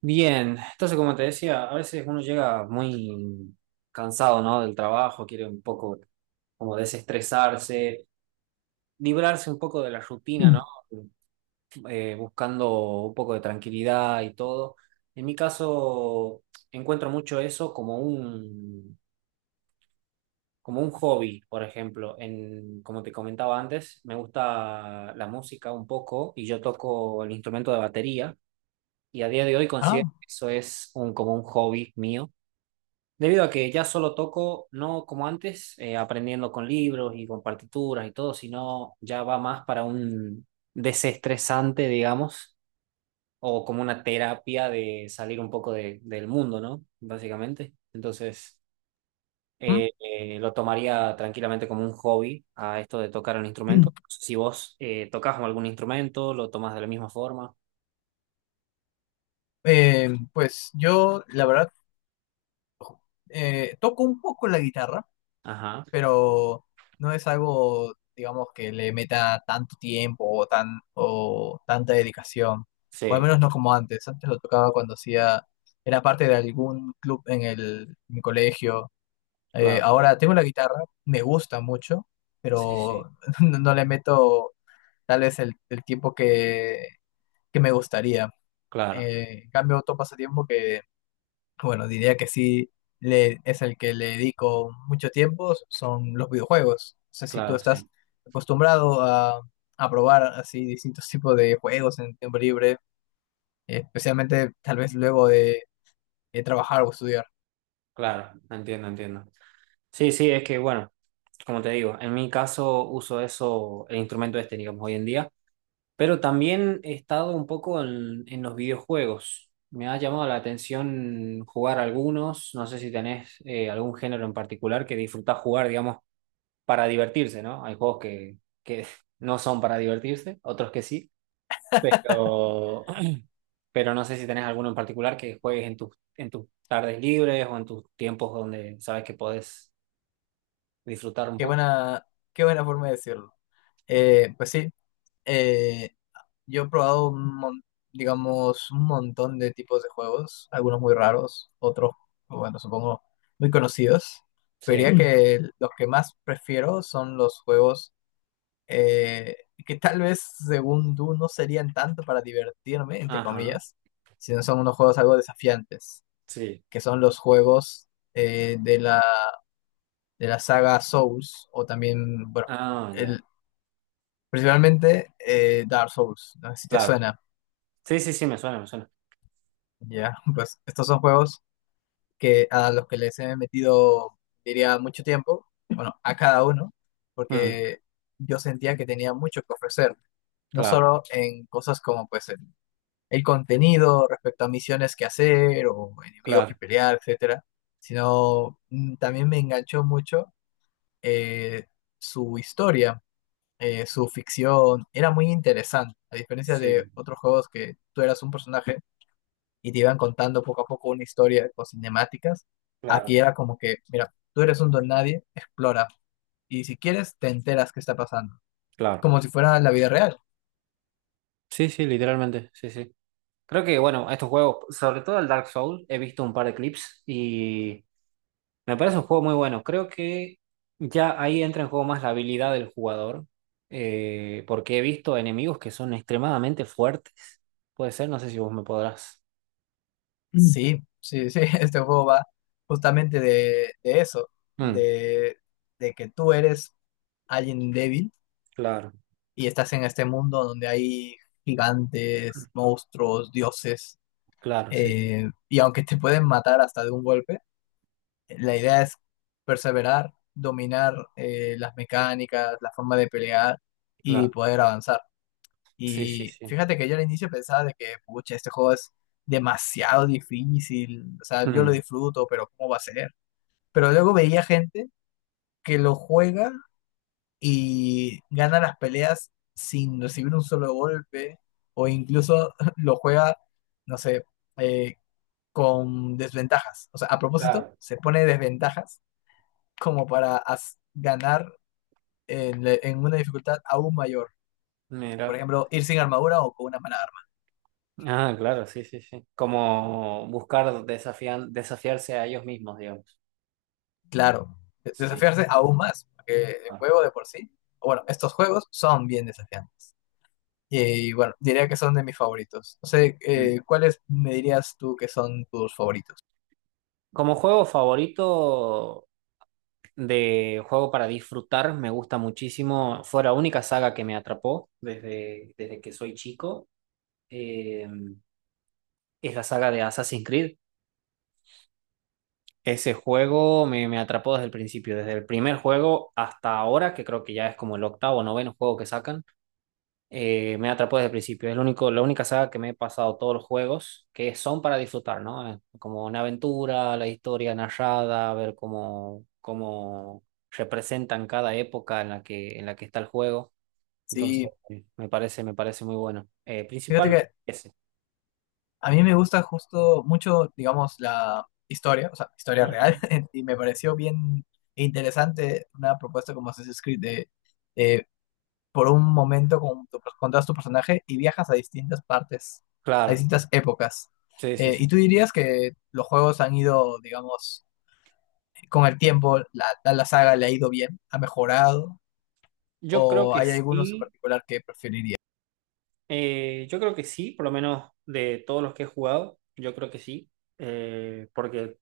Bien, entonces como te decía, a veces uno llega muy cansado, ¿no? Del trabajo, quiere un poco como desestresarse, librarse un poco de la rutina, ¿no? Buscando un poco de tranquilidad y todo. En mi caso, encuentro mucho eso como como un hobby, por ejemplo. Como te comentaba antes, me gusta la música un poco y yo toco el instrumento de batería y a día de hoy considero Ah, que eso es como un hobby mío. Debido a que ya solo toco, no como antes, aprendiendo con libros y con partituras y todo, sino ya va más para un desestresante, digamos, o como una terapia de salir un poco del mundo, ¿no? Básicamente. Entonces, mm, lo tomaría tranquilamente como un hobby a esto de tocar un mm. instrumento. Si vos tocas algún instrumento, lo tomás de la misma forma. Pues yo, la verdad, toco un poco la guitarra, Ajá. pero no es algo, digamos, que le meta tanto tiempo o, o tanta dedicación, o al Sí, menos no como antes. Antes lo tocaba cuando hacía, era parte de algún club en mi colegio. Claro. Ahora tengo la guitarra, me gusta mucho, Sí, sí, pero no, no le meto tal vez el tiempo que me gustaría. claro, En cambio, otro pasatiempo que bueno, diría que sí es el que le dedico mucho tiempo, son los videojuegos. O sea, si tú claro, estás sí, acostumbrado a probar así distintos tipos de juegos en tiempo libre, especialmente tal vez luego de trabajar o estudiar. claro. Entiendo, entiendo. Sí, sí, es que bueno, como te digo, en mi caso uso eso, el instrumento este, digamos, hoy en día, pero también he estado un poco en los videojuegos. Me ha llamado la atención jugar algunos, no sé si tenés algún género en particular que disfrutás jugar, digamos, para divertirse, ¿no? Hay juegos que no son para divertirse, otros que sí, pero, pero no sé si tenés alguno en particular que juegues en en tus tardes libres o en tus tiempos donde sabes que podés disfrutar un Qué poco. buena, qué buena forma de decirlo. Pues sí, eh, Yo he probado digamos, un montón de tipos de juegos, algunos muy raros, otros, bueno, supongo, muy conocidos. Pero diría Sí. Que los que más prefiero son los juegos eh, que tal vez, según tú, no serían tanto para divertirme, entre Ajá, comillas, sino son unos juegos algo desafiantes, sí. que son los juegos de la saga Souls, o también, bueno, Ah, ya, el, principalmente Dark Souls, no sé si te claro. suena. Sí, sí, sí, me suena, me suena. Ya, pues estos son juegos que a los que les he metido, diría, mucho tiempo, bueno, a cada uno, Mm, porque yo sentía que tenía mucho que ofrecer, no claro, solo en cosas como pues el contenido respecto a misiones que hacer o enemigos que claro. pelear, etcétera, sino también me enganchó mucho eh, su historia, su ficción, era muy interesante, a diferencia de Sí, otros juegos que tú eras un personaje y te iban contando poco a poco una historia con cinemáticas. Aquí claro, era como que, mira, tú eres un don nadie, explora. Y si quieres, te enteras qué está pasando. claro. Como si fuera la vida real. Sí, sí, literalmente, sí, sí. Creo que, bueno, estos juegos, sobre todo el Dark Souls, he visto un par de clips y me parece un juego muy bueno. Creo que ya ahí entra en juego más la habilidad del jugador, porque he visto enemigos que son extremadamente fuertes. Puede ser, no sé si vos me podrás. Mm. Sí, sí, sí, este juego va justamente de eso, Mm, de, de que tú eres alguien débil claro, y estás en este mundo donde hay gigantes, monstruos, dioses, claro, sí, sí, y aunque te pueden matar hasta de un golpe, la idea es perseverar, dominar las mecánicas, la forma de pelear y claro. poder avanzar. Sí, sí, Y sí. fíjate que yo al inicio pensaba de que, pucha, este juego es demasiado difícil, o sea, yo lo Mm. disfruto, pero ¿cómo va a ser? Pero luego veía gente que lo juega y gana las peleas sin recibir un solo golpe, o incluso lo juega, no sé, eh, con desventajas. O sea, a propósito, Claro. se pone desventajas como para ganar en una dificultad aún mayor. Por Mira. ejemplo, ir sin armadura o con una mala arma. Ah, claro, sí, sí, sí. Como buscar desafiarse a ellos mismos, digamos. Claro, Sí. desafiarse aún más, porque el Ah. juego de por sí, o bueno, estos juegos son bien desafiantes. Y bueno, diría que son de mis favoritos. No sé, Mm. ¿Cuáles me dirías tú que son tus favoritos? Como juego favorito de juego para disfrutar, me gusta muchísimo. Fue la única saga que me atrapó desde que soy chico. Eh, es la saga de Assassin's Creed. Ese juego me atrapó desde el principio, desde el primer juego hasta ahora, que creo que ya es como el octavo o noveno juego que sacan. Me atrapó desde el principio. Es lo único, la única saga que me he pasado todos los juegos que son para disfrutar, ¿no? Como una aventura, la historia narrada, ver cómo representan cada época en la que está el juego. Entonces, Sí, me parece muy bueno. Fíjate Principalmente que ese. a mí me gusta justo mucho, digamos, la historia, o sea, historia real, Ujú. y me pareció bien interesante una propuesta como Assassin's Creed de eh, por un momento con todo tu personaje y viajas a distintas partes, a Claro, distintas épocas. sí, sí, sí, ¿Y tú sí. dirías que los juegos han ido, digamos, con el tiempo, a la saga le ha ido bien, ha mejorado? Yo creo ¿O que hay algunos en sí, particular que preferiría? Yo creo que sí, por lo menos de todos los que he jugado, yo creo que sí, porque,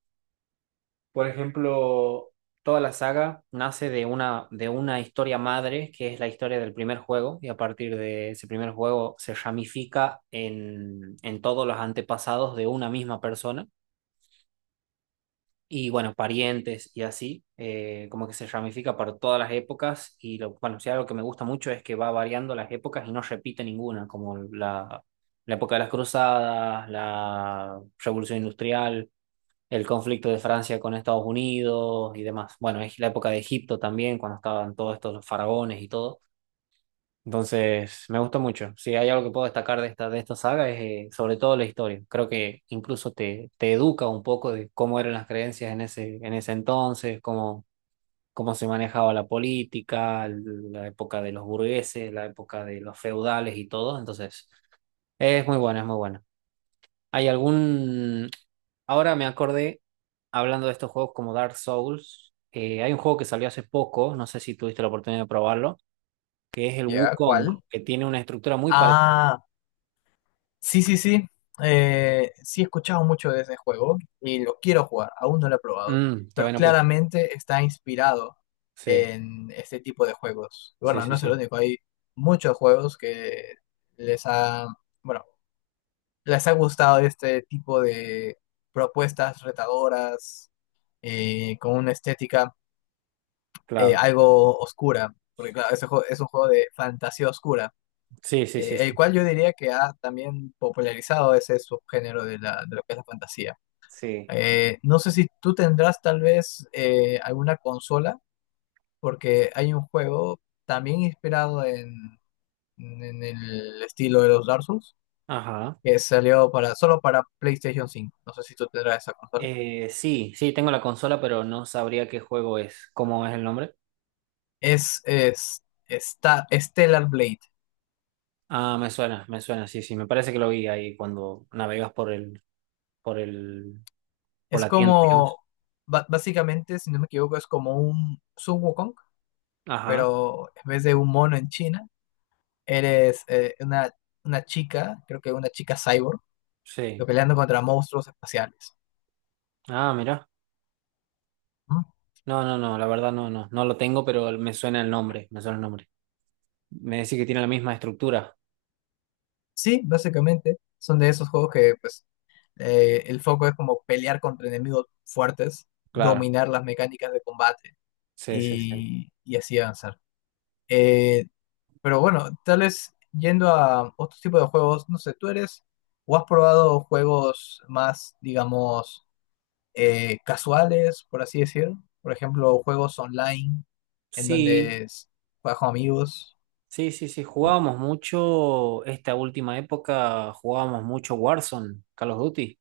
por ejemplo, toda la saga nace de una historia madre, que es la historia del primer juego, y a partir de ese primer juego se ramifica en todos los antepasados de una misma persona, y bueno, parientes y así, como que se ramifica para todas las épocas, y lo, bueno, sí, algo que me gusta mucho es que va variando las épocas y no repite ninguna, como la época de las cruzadas, la revolución industrial, el conflicto de Francia con Estados Unidos y demás. Bueno, es la época de Egipto también, cuando estaban todos estos faraones y todo. Entonces, me gustó mucho. Si hay algo que puedo destacar de esta saga es sobre todo la historia. Creo que incluso te educa un poco de cómo eran las creencias en ese entonces, cómo se manejaba la política, la época de los burgueses, la época de los feudales y todo. Entonces, es muy bueno, es muy bueno. ¿Hay algún... Ahora me acordé, hablando de estos juegos como Dark Souls, hay un juego que salió hace poco, no sé si tuviste la oportunidad de probarlo, que es el ¿Ya? Wukong, ¿Cuál? que tiene una estructura muy parecida. Ah, sí, sí, sí. Sí he escuchado mucho de ese juego y lo quiero jugar, aún no lo he probado, Mm, todavía pero no pudiste. claramente está inspirado Sí, en este tipo de juegos. sí, Bueno, sí, no es el sí, único, hay muchos juegos que les ha, bueno, les ha gustado este tipo de propuestas retadoras con una estética claro. algo oscura, porque claro, es un juego de fantasía oscura Sí, sí, sí, el sí. cual yo diría que ha también popularizado ese subgénero de lo que es la fantasía. Sí. No sé si tú tendrás tal vez alguna consola, porque hay un juego también inspirado en el estilo de los Dark Souls, Ajá. que salió solo para PlayStation 5. No sé si tú tendrás esa consola. Sí, sí, tengo la consola, pero no sabría qué juego es, cómo es el nombre. Es, es, está Stellar Blade. Ah, me suena, sí, sí, me parece que lo vi ahí cuando navegas por por por Es la tienda, digamos. como, básicamente, si no me equivoco, es como un Sun Wukong, Ajá, pero en vez de un mono en China, eres una chica, creo que una chica cyborg, sí. que peleando contra monstruos espaciales. Ah, mira. ¿No? No, no, no, la verdad no, no, no lo tengo, pero me suena el nombre, me suena el nombre. Me decís que tiene la misma estructura. Sí, básicamente son de esos juegos que pues el foco es como pelear contra enemigos fuertes, Claro, dominar las mecánicas de combate sí, sí, sí. y así avanzar. Eh, pero bueno, tal vez yendo a otro tipo de juegos, no sé, tú eres o has probado juegos más, digamos, casuales, por así decir. Por ejemplo, juegos online en Sí, donde juegas con amigos. sí, sí, sí, jugábamos mucho, esta última época jugábamos mucho Warzone, Call of Duty.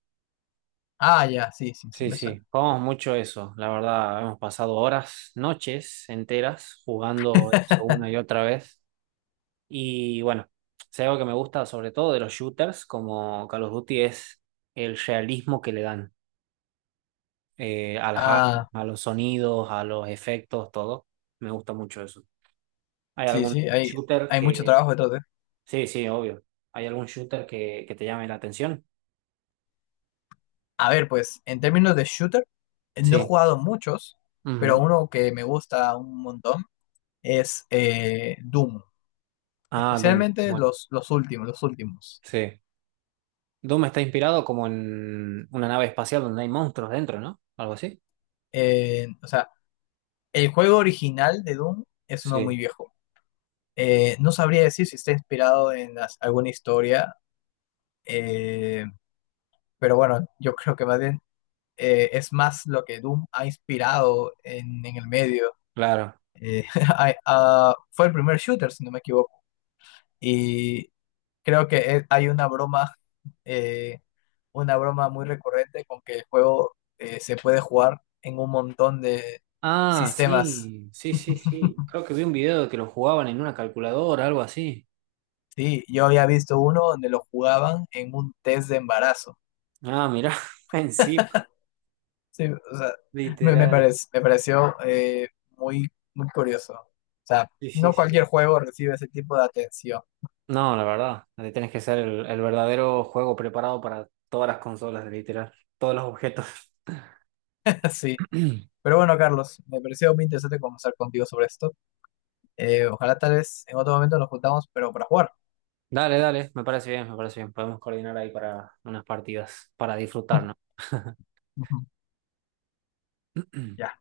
Ah, ya, sí, sí, sí Sí, me suena. sí, jugábamos mucho eso, la verdad, hemos pasado horas, noches enteras jugando eso una y otra vez. Y bueno, si hay algo que me gusta sobre todo de los shooters como Call of Duty es el realismo que le dan a las armas, Ah, a los sonidos, a los efectos, todo. Me gusta mucho eso. ¿Hay sí, algún sí, shooter hay mucho que... trabajo detrás de. Sí, sí, obvio. ¿Hay algún shooter que te llame la atención? A ver, pues, en términos de shooter, no he Sí. jugado muchos, pero Ujú. uno que me gusta un montón es Doom. Ah, Doom. Especialmente Bueno, los últimos, los últimos. sí. Doom está inspirado como en una nave espacial donde hay monstruos dentro, ¿no? Algo así. O sea, el juego original de Doom es uno muy Sí, viejo. No sabría decir si está inspirado en alguna historia. Eh, pero bueno, yo creo que más bien es más lo que Doom ha inspirado en el medio. claro. Eh, ah, fue el primer shooter, si no me equivoco. Y creo que hay eh, una broma muy recurrente con que el juego se puede jugar en un montón de Ah, sistemas. sí, sí, sí, sí. Creo que vi un video de que lo jugaban en una calculadora, algo así. Sí, yo había visto uno donde lo jugaban en un test de embarazo. Ah, mirá, encima, Sí, o sea, literal. Me pareció muy, muy curioso. O sea, Sí, sí, no cualquier sí. juego recibe ese tipo de atención. No, la verdad, ahí tienes que ser el verdadero juego preparado para todas las consolas, literal, todos los objetos. Sí. Pero bueno, Carlos, me pareció muy interesante conversar contigo sobre esto. Ojalá tal vez en otro momento nos juntamos, pero para jugar. Dale, dale, me parece bien, me parece bien. Podemos coordinar ahí para unas partidas, para disfrutar, ¿no? Ya.